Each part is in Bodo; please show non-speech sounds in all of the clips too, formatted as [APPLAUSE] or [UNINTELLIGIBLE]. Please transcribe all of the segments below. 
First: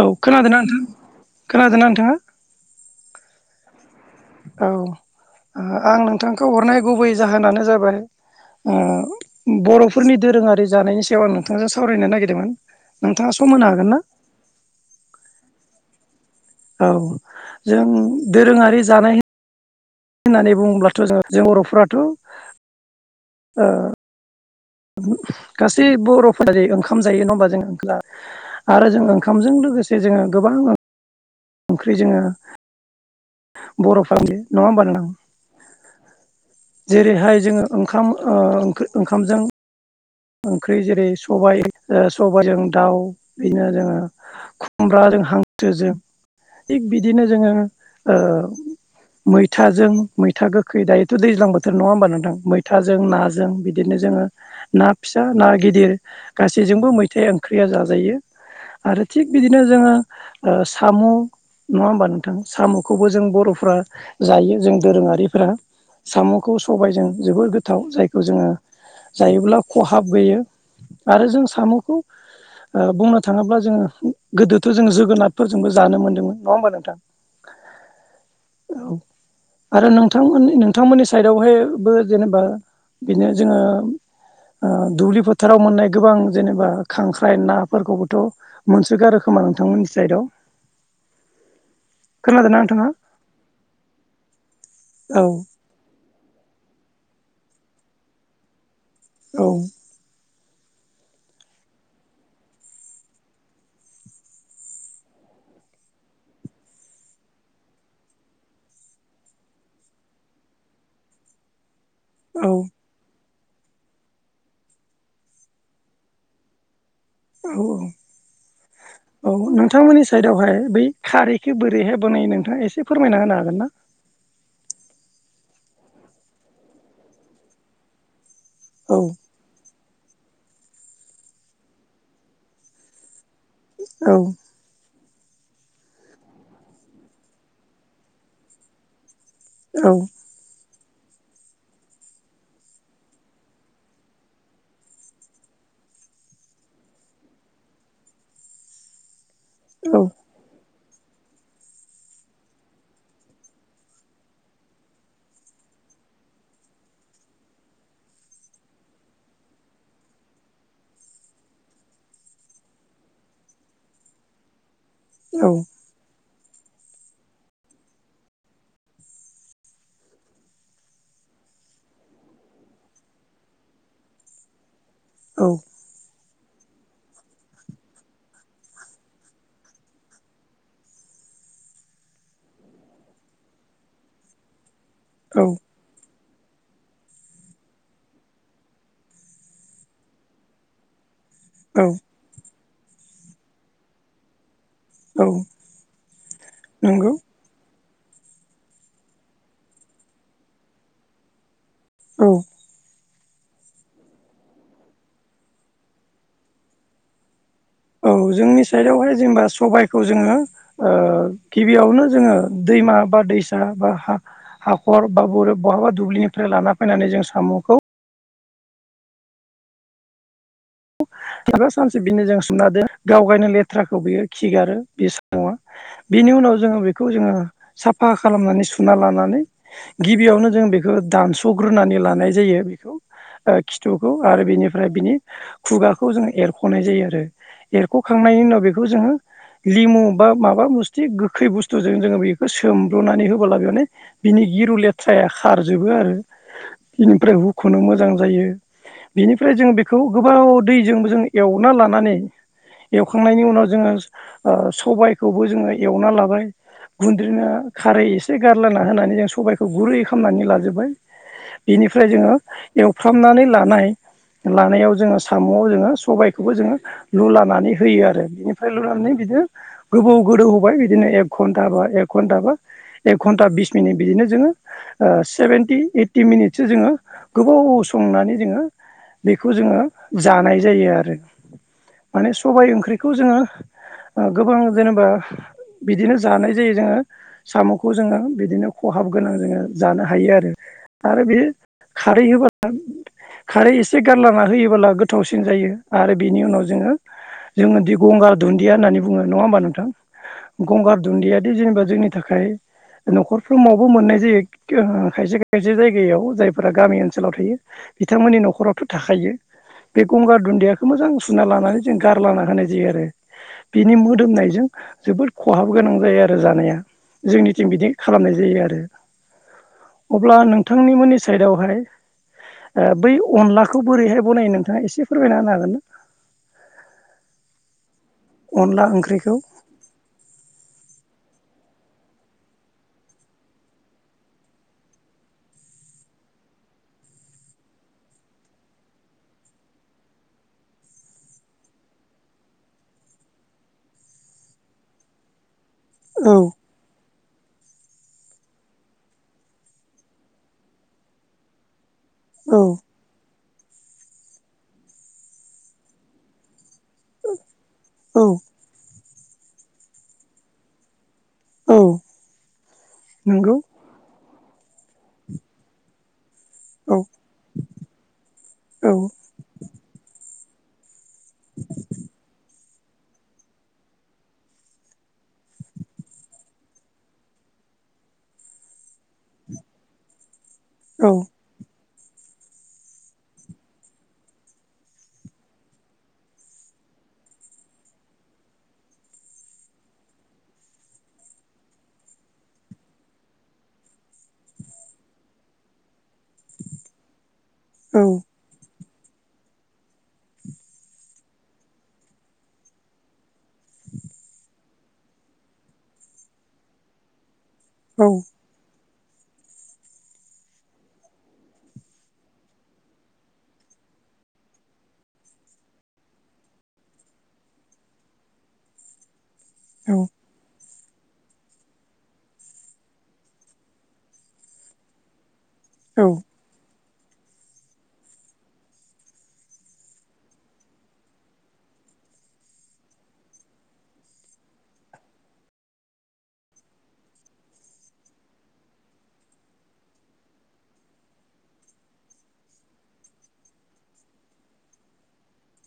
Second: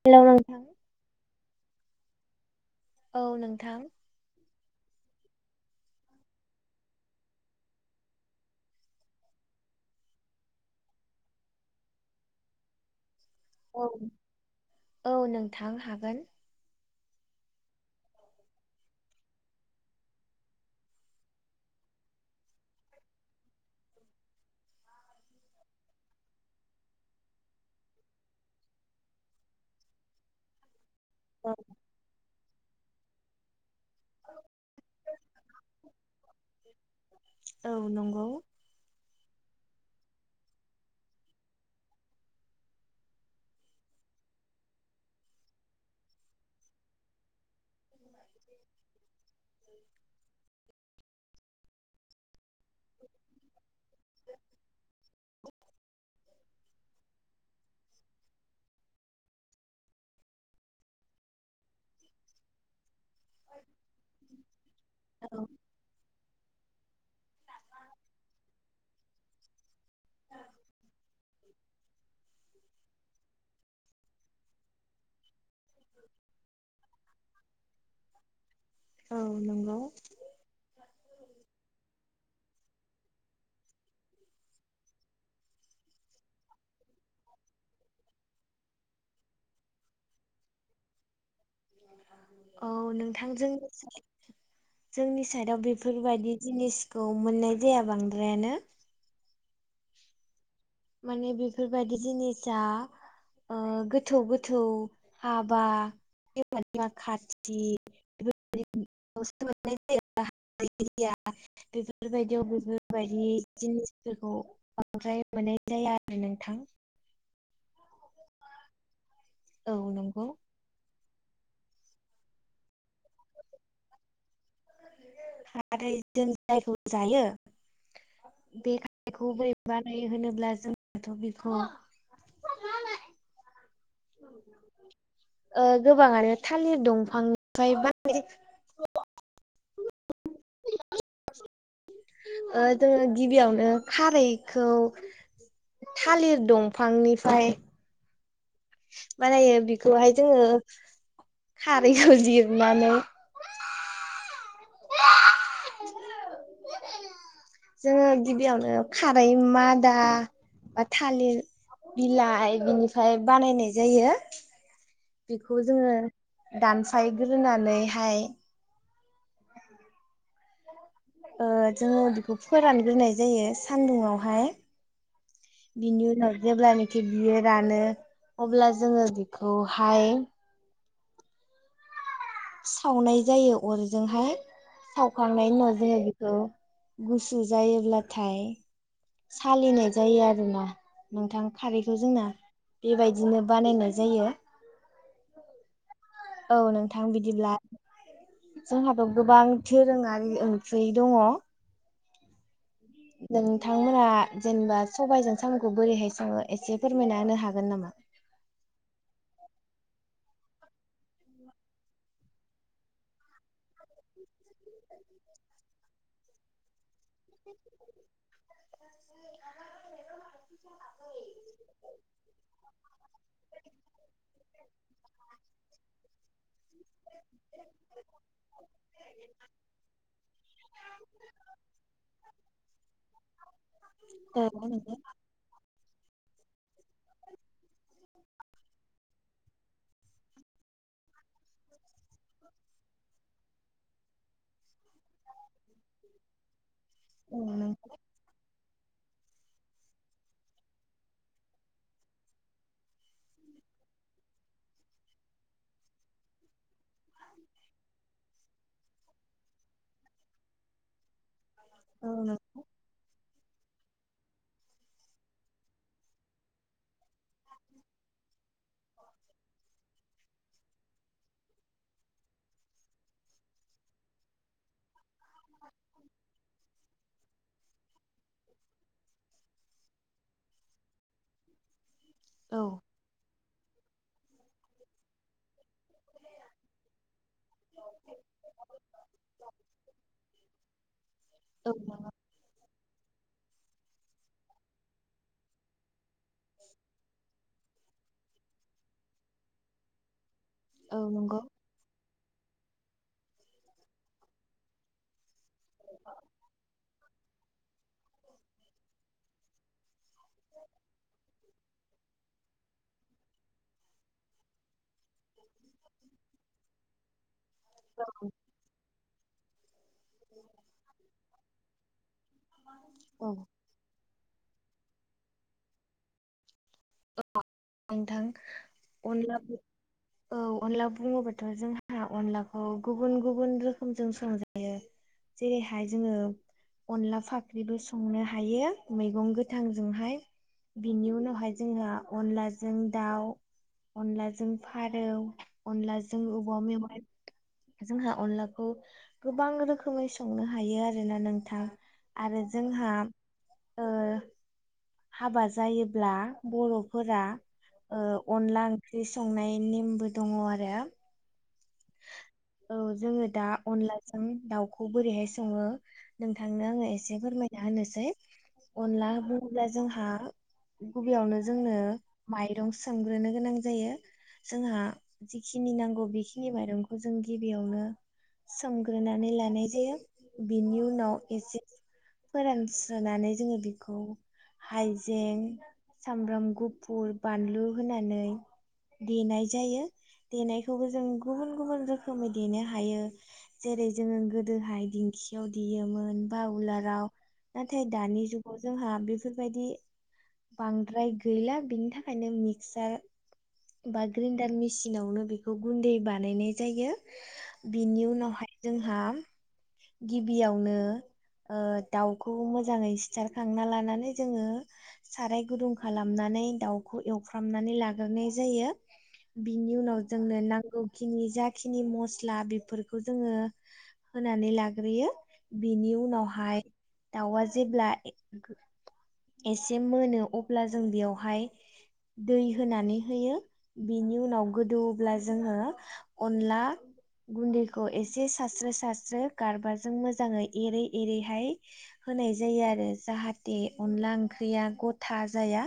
औ खोनादों ना नोंथां खोनादों ना नोंथाङा औ नोंथां औ आं नोंथांखौ हरनाय गुबै जाहोनानो जाबाय ओ बर'फोरनि दोरोङारि जानायनि सायाव आं नोंथांजों सावरायनो नागिरदोंमोन नोंथाङा सम होनो औ हागोन ना औ नोंथां हागोन औ जों दोरोङारि जानाय होननानै बुङोब्लाथ' जों जों बर'फोराथ' ओ गासै बर'फोरा जे ओंखाम जायो नङा होमबा जों ओंखाम आरो जों ओंखामजों लोगोसे जोङो गोबां औ ओंख्रि जोङो बर'फ्रालि नङा होनबा नोंथां जेरैहाय जोङो ओंखाम नंगौ ओ ओं ओं ओंख्रि जेरै सबाइ ओ सबागजों दाउ बेनो जोङो खुमब्राजों हांसोजों थिग बिदिनो जोङो ओ मैथाजों मैथा गोखै दायोथ' दैज्लां बोथोर नङा होमबा नोंथां मैथाजों नाजों बिदिनो जों जोङो ना फिसा ना गिदिर गासैजोंबो मैथाया ओंख्रिया जाजायो आरो थिग बिदिनो जोङो ओ साम' नङा होमबा नोंथां साम' खौबो जों बर'फ्रा जायो जों दोरोङारिफ्रा साम' खौ सबायजों जोबोर गोथाव जायखौ जोङो जायोब्ला खहाब गैयो आरो जों साम'खौ ओ बुंनो थाङोब्ला जोङो गोदोथ' जो जोगोनारफोरजोंबो जानो मोन्दोंमोन नङा होमबा नोंथां औ आरो नोंथांमोन नोंथांमोननि साइदावहाय बो जेनेबा बिनो जोङो ओ दुब्लि फोथाराव मोननाय गोबां जेनेबा खांख्राइ नाफोरखौबोथ' मोनसो गारोखोमा नोंथांमोननि साइदाव औ नोंथांजों औ जोंनि साइदाव बेफोरबायदि जिनिसखौ मोननाय जाया बांद्रायानो औ माने बेफोरबायदि जिनिसा ओ गोथौ गोथौ हाबा [UNINTELLIGIBLE] [UNINTELLIGIBLE] बेफोरबायदियाव औ बेफोरबायदि जिनिसफोरखौ बांद्राय मोननाय जाया आरो नोंथां औ औ औ नोंथांमोननि साइदआवहाय बै खारैखो बोरैहाय बानायो नोंथाङा एसे फोरमायना होनो हागोन ना [UNINTELLIGIBLE] जायखौ जायो बे औ खारैखौ बोरै बानायो होनोब्ला जोंथ' बेखौ औ [UNINTELLIGIBLE] ओ गोबाङानो थालिर दंफांनिफ्राय बानायो औ ओ जोङो गिबियावनो खारैखौ थालिर दंफांनिफ्राय बानायो औ बेखौहाय जोङो खारैखौ जिरनानै [INAUDIBLE] जोङो गिबियावनो खारै मादा बा थालिर बिलाइ बिनिफ्राय बानायनाय जायो औ बेखौ जोङो दानफायग्रोनानैहाय ओ जोङो बेखौ फोरानग्रोनाय जायो सान्दुङावहाय औ बिनि उनाव जेब्लानिखि बियो रानो अब्ला जोङो बिखौहाय सावनाय जायो अरजोंहाय औ सावखांनायनि उनाव जोङो गुसु जायोब्लाथाय सालिनाय जायो आरोना नोंथां खारैखौ औ जोंना बेबायदिनो बानायनाय जायो औ औ नोंथां नंगौ बिदिब्ला जोंहाथ' गोबां दोरोङारि ओंख्रि दङ औ नोंथांमोना जेनेबा सबाइजों साम'खौ बोरैहाय सङो एसे फोरमायना होनो हागोन नामा? औ जोंनि साइदावहाय जेनेबा सबाइ खौ जोङो ओ गिबियावनो जोङो दैमा बा दैसा बा हा हाखर बा बहाबा दुब्लिनिफ्राय लाना फैनानै जों साम'खौ [UNINTELLIGIBLE] एबा सानसे बिनो जों सोमना दोन गावगायनो लेथ्राखौ बियो खिगारो बे साम'आ बिनि उनाव जोङो बेखौ जोङो साफा खालामनानै सुना लानानै गिबियावनो जों बेखौ दानस'ग्रोनानै लानाय जायो बेखौ खिथुखौ दे आरो बिनिफ्राय नोंगौ बिनि खुगा जों एरख'नाय जायो आरो एरख'खांनायनि उनाव बेखौ जोङो लिमु बा माबा बुस्थि गोखै बुस्थुजों जोङो बेखौ सोमब्रुनानै होबोला बि माने गिरु लेथ्राया खारजोबो आरो बेनिफ्राय औ हुखुनो नंगौ मोजां जायो बिनिफ्राय जों बेखौ गोबाव दैजोंबो जों एवना लानानै एवखांनायनि उनाव जोङो ओ सबायखौबो जोङो एवना लाबाय गुन्द्रिना खारै एसे गारलाना होनानै जों सबायखौ गुरै खालामनानै लाजोबबाय बिनिफ्राय औ जोङो नंगौ एवफ्रामनानै लानाय लानायाव जोङो साम'आव जोङो सबायखौबो जोङो लुलानानै होयो आरो बिनिफ्राय लुनानै बिदिनो गोबौ गोदौ होबाय बि बिदिनो एक घन्टा बा एक घन्टा बा एक घन्टा बिस मिनिट बिदिनो जोङो ओ सेभेेनटि ओइटि मिनिटसो जोङो गोबाव संनानै जोङो बेखौ जोङो जानाय जायो आरो माने औ सबाय ओंख्रिखौ जोङो ओ गोबां जेनेबा बिदिनो जानाय जायो जोङो साम'खौ जोङो बिदिनो खहाब गोनां जोङो जानो हायो आरो आरो बे औ नंगौ खारै होबा खारै एसे गारलाना होयो बोला गोथावसिन जायो आरो बिनि उनाव जोङो जोंङोदि गंगार दुन्दिया होननानै बुङो नङा होमबा नोंथां औ गंगार नंगौ दुन्दियादि जेनेबा जोंनि थाखाय नखरफ्रोमावबो मोननाय जायो ओ खायसे खायसे खायसे जायगायाव जायफोरा गामि ओनसोलाव थायो बिथांमोननि नखरावथ' थाखायो बे गंगार दुन्दियाखौ मोजां सुना लानानै जों गारलांना होनाय जायो आरो बिनि मोदोमनायजों जोबोद खहाब गोनां जायो आरो जानाया जोंनिथिं बिदि खालामनाय जायो आरो अब्ला नोंथांनिमोननि साइदावहाय बै औ अनलाखौ बोरैहाय बा बनायो नोंथाङा एसे फोरमायना होनो हागोन ना औ नोंथां अनला औ अनला बुङोबाथ' जों हा अनलाखौ गुबुन गुबुन रोखोमजों संजायो जेरैहाय जोङो अनला फाख्रिबो संनो हायो मैगं गोथांजोंहाय बिनि उनावहाय जोंहा अनलाजों दाउ अनलाजों फारौ अनलाजों औ औवा मेवाइ जोंहा अनलाखौ गोबां रोखोमै संनो हायो आरोना नोंथां आरो औ जोंहा ओ हाबा जायोब्ला बर'फोरा ओ औ अनला ओंख्रि संनाय नेमबो दङ आरो औ औ जोङो दा नंगौ अनलाजों दाउखौ बोरैहाय सङो नोंथांनो आङो औ एसे फोरमायना होनोसै औ अनला बुङोब्ला जोंहा खुबियावनो जोंनो माइरं सोमग्रोनो गोनां जायो जोंहा जिखिनि नांगौ बेखि नि माइरंखौ जों गिबियावनो सोमग्रोनानै लानाय जायो बिनि औ उनाव एसे फोरानस्रोनानै जोङो बेखौ हाइजें सामब्राम गुफुर बानलु होनानै देनाय जायो देनायखौबो जों गुबुन [INAUDIBLE] गुबुन रोखोमै देनो हायो जेरै जोङो गोदोहाय दिंखियाव देयोमोन‌ बा उलार राव नाथाय औ दानि जुगाव जोंहा बेफोरबायदि बांद्राय गैला बिनि थाखायनो मिक्सार बा ग्रेन्डार मेसिनावनो बेखौ गुन्दै बा बानायनाय जायो बिनि औ उनावहाय जोंहा गिबियावनो ओ दाउखौ मोजाङै सिथारखांना लानानै जोङो साराय गुदुं खालामनान नै दावखौ एवफ्रामनानै लाग्रोनाय जायो बिनि औ उनाव जोंनो नांगौ खिनि जाखिनि मस्ला बेफोरखौ जोङो होनानै लाग्रोयो बेनि उनावहाय दाउआ जेब्ला ए गो एसे मोनो अब्ला जों बेयावहाय दै होनानै होयो बिनि उनाव गोदौब्ला जोङो अनला गुन्दैखौ एसे सारस्रो सारस्रो गारबाजों मोजाङै एरै एरैहाय होनाय जायो आरो जाहाथे अनला ओंख गैया गथा जाया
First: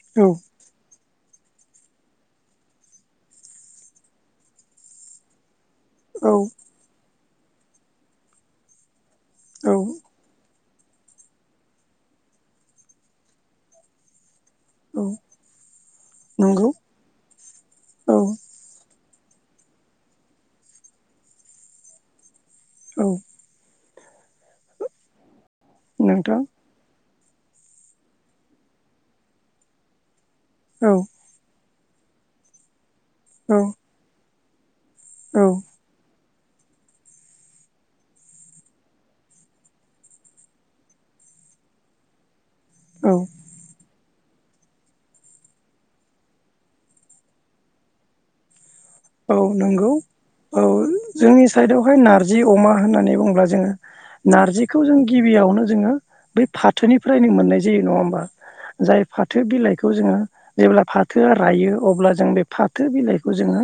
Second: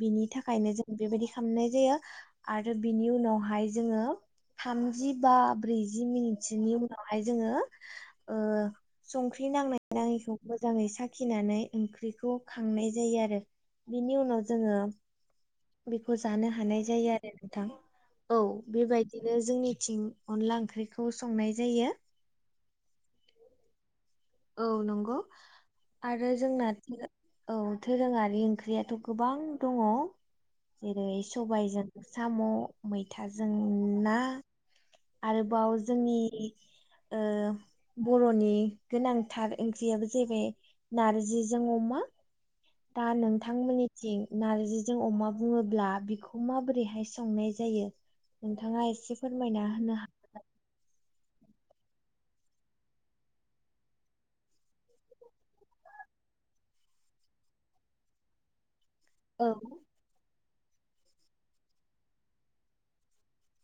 बिनि थाखायनो जों बेबायदि खालामनाय जायो आरो बिनि उनावहाय जोङो थामजि बा ब्रैजि औ मिनिटसोनि उनावहाय जोङो ओ संख्रि औ नांनाय नाङैखौ बो मोजाङै साखिनानै ओंख्रिखौ खांनाय जायो आरो बिनि उनाव जोङो औ बेखौ जानो नंगौ हानाय जायो आरो नोंथां औ बेबायदि बिदिनो जोंनिथिं अनला ओंख्रिखौ संनाय जायो औ औ नंगौ आरो नोंथां जोंनाथ औ दोरोङारि ओंख्रियाथ गोबां दङ औ जेरै सबायाइजों साम मैथाजों औ ना औ आरोबाव जोंनि बर'नि गोनांथार ओंख्रियाबो जाहैबाय नारजिजों अमा दा औ नोंथांमोननिथिं नारजिजों अमा बुङोब्ला बेखौ माबोरैहाय संनाय जायो नोंथाङा एसे औ फोरमायना नंगौ होनो हागोन औ जोंनि साइदावहाय नार्जि अमा होननानै बुंङोब्ला जोङो नारजिखौ जों गिबियावनो जोङो बै फाथोनिफ्रायनो मोननाय जायो नङा होमबा जाय फाथो औ बिलाइखौ जोङो जेब्ला फाथोआ रायो अब्ला जों बे फाथो बिलाइखौ जोङो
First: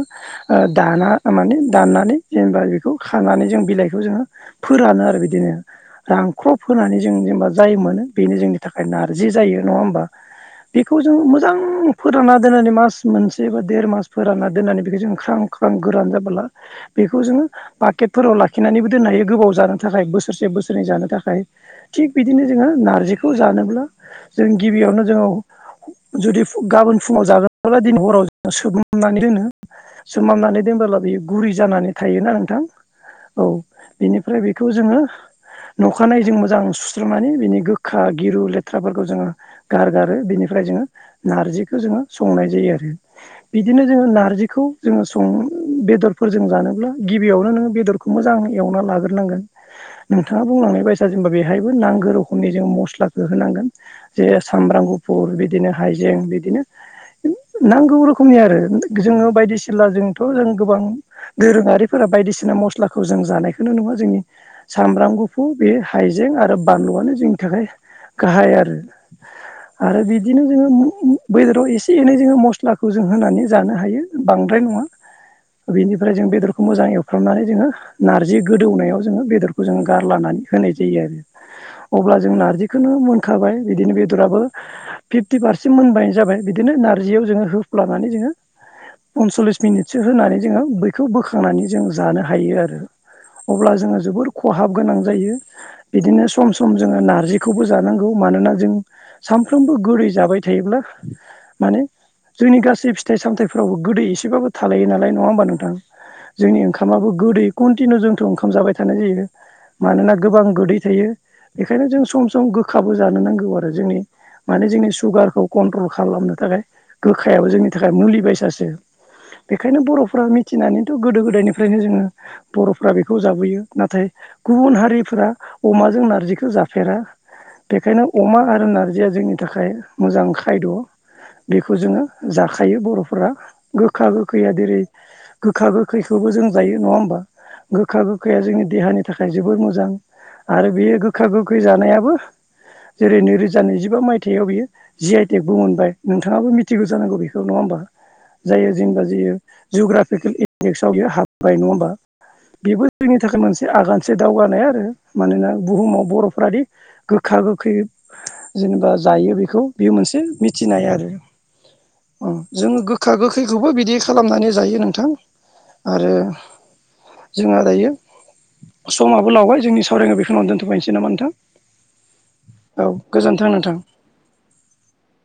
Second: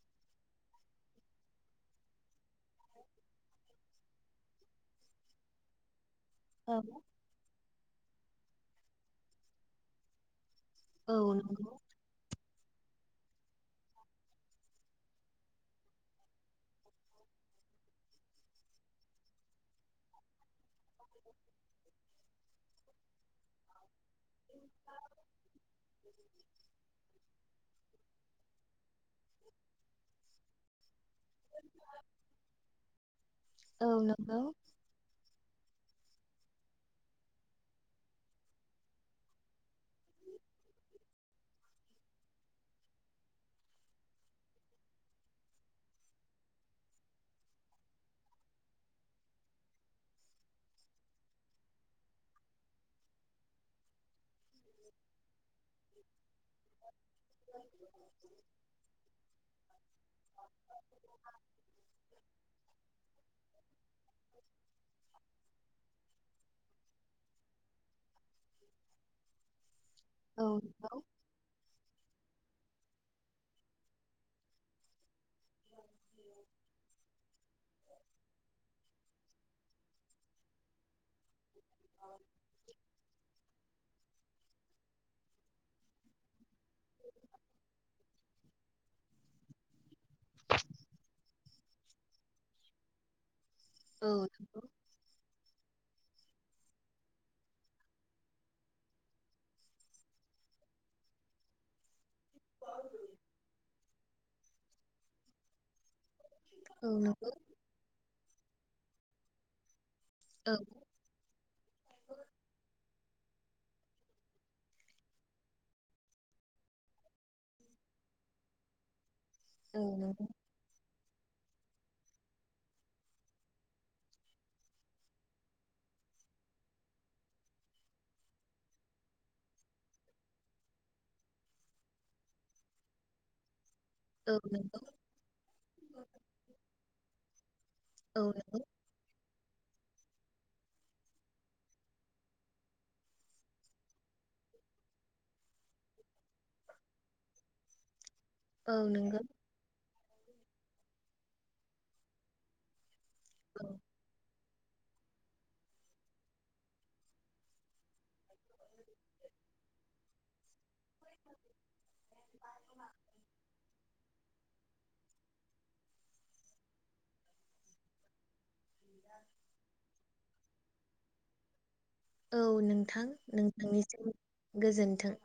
दाना माने दाननानै जेनेबा बेखौ खानानै जों बिलाइखौ जोङो फोरानो आरो बिदिनो रानख्रब औ होनोनानै जों जेनेबा जाय मोनो बेनो जोंनि थाखाय नारजि जायो नङा होमबा बेखौ जों औ मोजां नंगौ फोरानना दोननानै मास मोनसे बा देर मास फोरानना दोननानै बेखौ जों ख्रां ख्रां गोरान जाबोला बेखौ जोङो पाकेटफोराव लाखिनानैबो दोननो हायो गोबाव जानो थाखाय थाखाय बोसोरसे बोसोर जानो थाखाय थिग बिदिनो जोङो नारजिखौ जानोब्ला जों गिबियावनो जोङो जुदि गाबोन फुङाव जाग्राब्ला दिनै हराव ज सोगोमनानै दोनो सोमाननानै दोनबोला बियो गुरि जानानै थायोना नोंथां औ बिनिफ्राय बेखौ जोङो नखानाय जों मोजां सुस्रांनानै बिनि गोखा गिरु लेथ्राफोरखौ जोङो गारगारो बिनिफ्राय जोङो नारजिखौ जोङो संनाय जायो‌ आरो बिदिनो जोङो नारजि बेखौ जोङो सं बेदरफोरजों जानोब्ला गिबियावनो नोङो बेदरखौ मोजां एवना लाग्रोनांगोन नोंथाङा बुंलांनाय बायसा जेनेबा बेहायबो नांगौ रखमनि जों मस्लाखौ होनांगोन जे सामब्राम गुफुर बिदिनो हायजें बगदिनो नांगौ रोखोमनि आरो जोङो बसिला जोंथ जों गोबां दोरोङारिफोरा बायदिसिना मस्लाखौ जों जानायखौनो नुङा जोंनि सामब्राम गुफुर बे हाइजें आरो बानलुआनो जोंनि थाखाय गाहाय आरो आरो बिदिनो औ नंगौ जोङो बेदराव एसे एनै जोङो मस्लाखौ जों होनानै जानो हायो बांद्राय नङा बेनिफ्राय जों बेदरखौ मोजां एवफ्रामनानै जोङो नारजि गोदौनायाव जोङो बेदर बेसोरखौ जोङो गारनानै होनाय जायो आरो अब्ला जों नारजिखौनो मोनखाबाय बिदिनो बेदराबो फिफ्टि पारसेन्ट मोनबायानो जाबाय बिदिनो नारजियाव जोङो होफ्लानानै जोङो पनसल्लिस मिनिटसो होनानै जोङो बैखौ बोखांनानै जों जानो हायो आरो अब्ला जोङो जोबोर खहाब गोनां जायो बिदिनो सम सम जोङो नारजिखौबो जानांगौ मानोना जों सानफ्रोमबो गुरै जाबाय थायोब्ला माने जोंनि गासै फिथाइ सामथायफोरावबो गोदै एसेबाबो थालायो नालाय नङा होमबा नोंथां जोंनि औ ओंखामाबो नंगौ औ नंगौ गोदै कन्टिनिउ जोंथ ओंखाम जाबाय थानाय जायो मानोना गोबां औ गोदै थायो बेखायनो जों सम सम गोखाबो जानो नांगौ आरो जोंनि माने जोंनि सुगारखौ कन्ट्रल खालामनो थाखाय गोखायाबो जोंनि थाखाय मुलि बायसासो बेखायनो औ नंगौ बर'फोरा मिथिनानै गोदो गोदायनिफ्रायनो जोङो बर'फ्रा बेखौ जाबोयो नाथाय गुबुन हारिफ अमा जों नारजिखौ जाफेरा बेखायनो अमा आरो नारजिया जोंनि थाखाय मोजां खायद बेखौ जोङो जाखायो बर'फोरा। गोखा औ गोखैया नंगौ जेरै गोखा गोखैखौबो जों जायो नङा होमबा? गोखा औ गोखैआ नंगौ जोंनि देहानि थाखाय जोबोर मोजां आरो बेयो गोखा गोखै जानायाबो जेरै नैरोजा नैजिबा मायथाइयाव बियो जि आइ टेकबो मोनबाय नोंथाङाबो मिथिगौ जानांगौ बेखौ नङा बा जायो औ जेनेबा नंगौ जों जग्राफिकेल इडेक्सआव बे हाबबाय नङा होमबा बेबो? जोंनि थाखाय मोनसे आगानसे दावगा आरो मानोना बुहुमाव बर'फोरादि गोखा गोखै जेनेबा जायो बेखौ बेयो मोनसे मिथिनाय आरो जोङो गो गोखा गोखैखौबो बिदि खालामनानै जायो नोंथां आरो जोंहा दायो समाबो लावबाय जोंनि सावरायनायो बेखौनावनो दोनथ'नोसै नामा नोंथां? औ नोंथां गोजोन्थों नोंथां नोंथांनिसिम गोजोन्थों।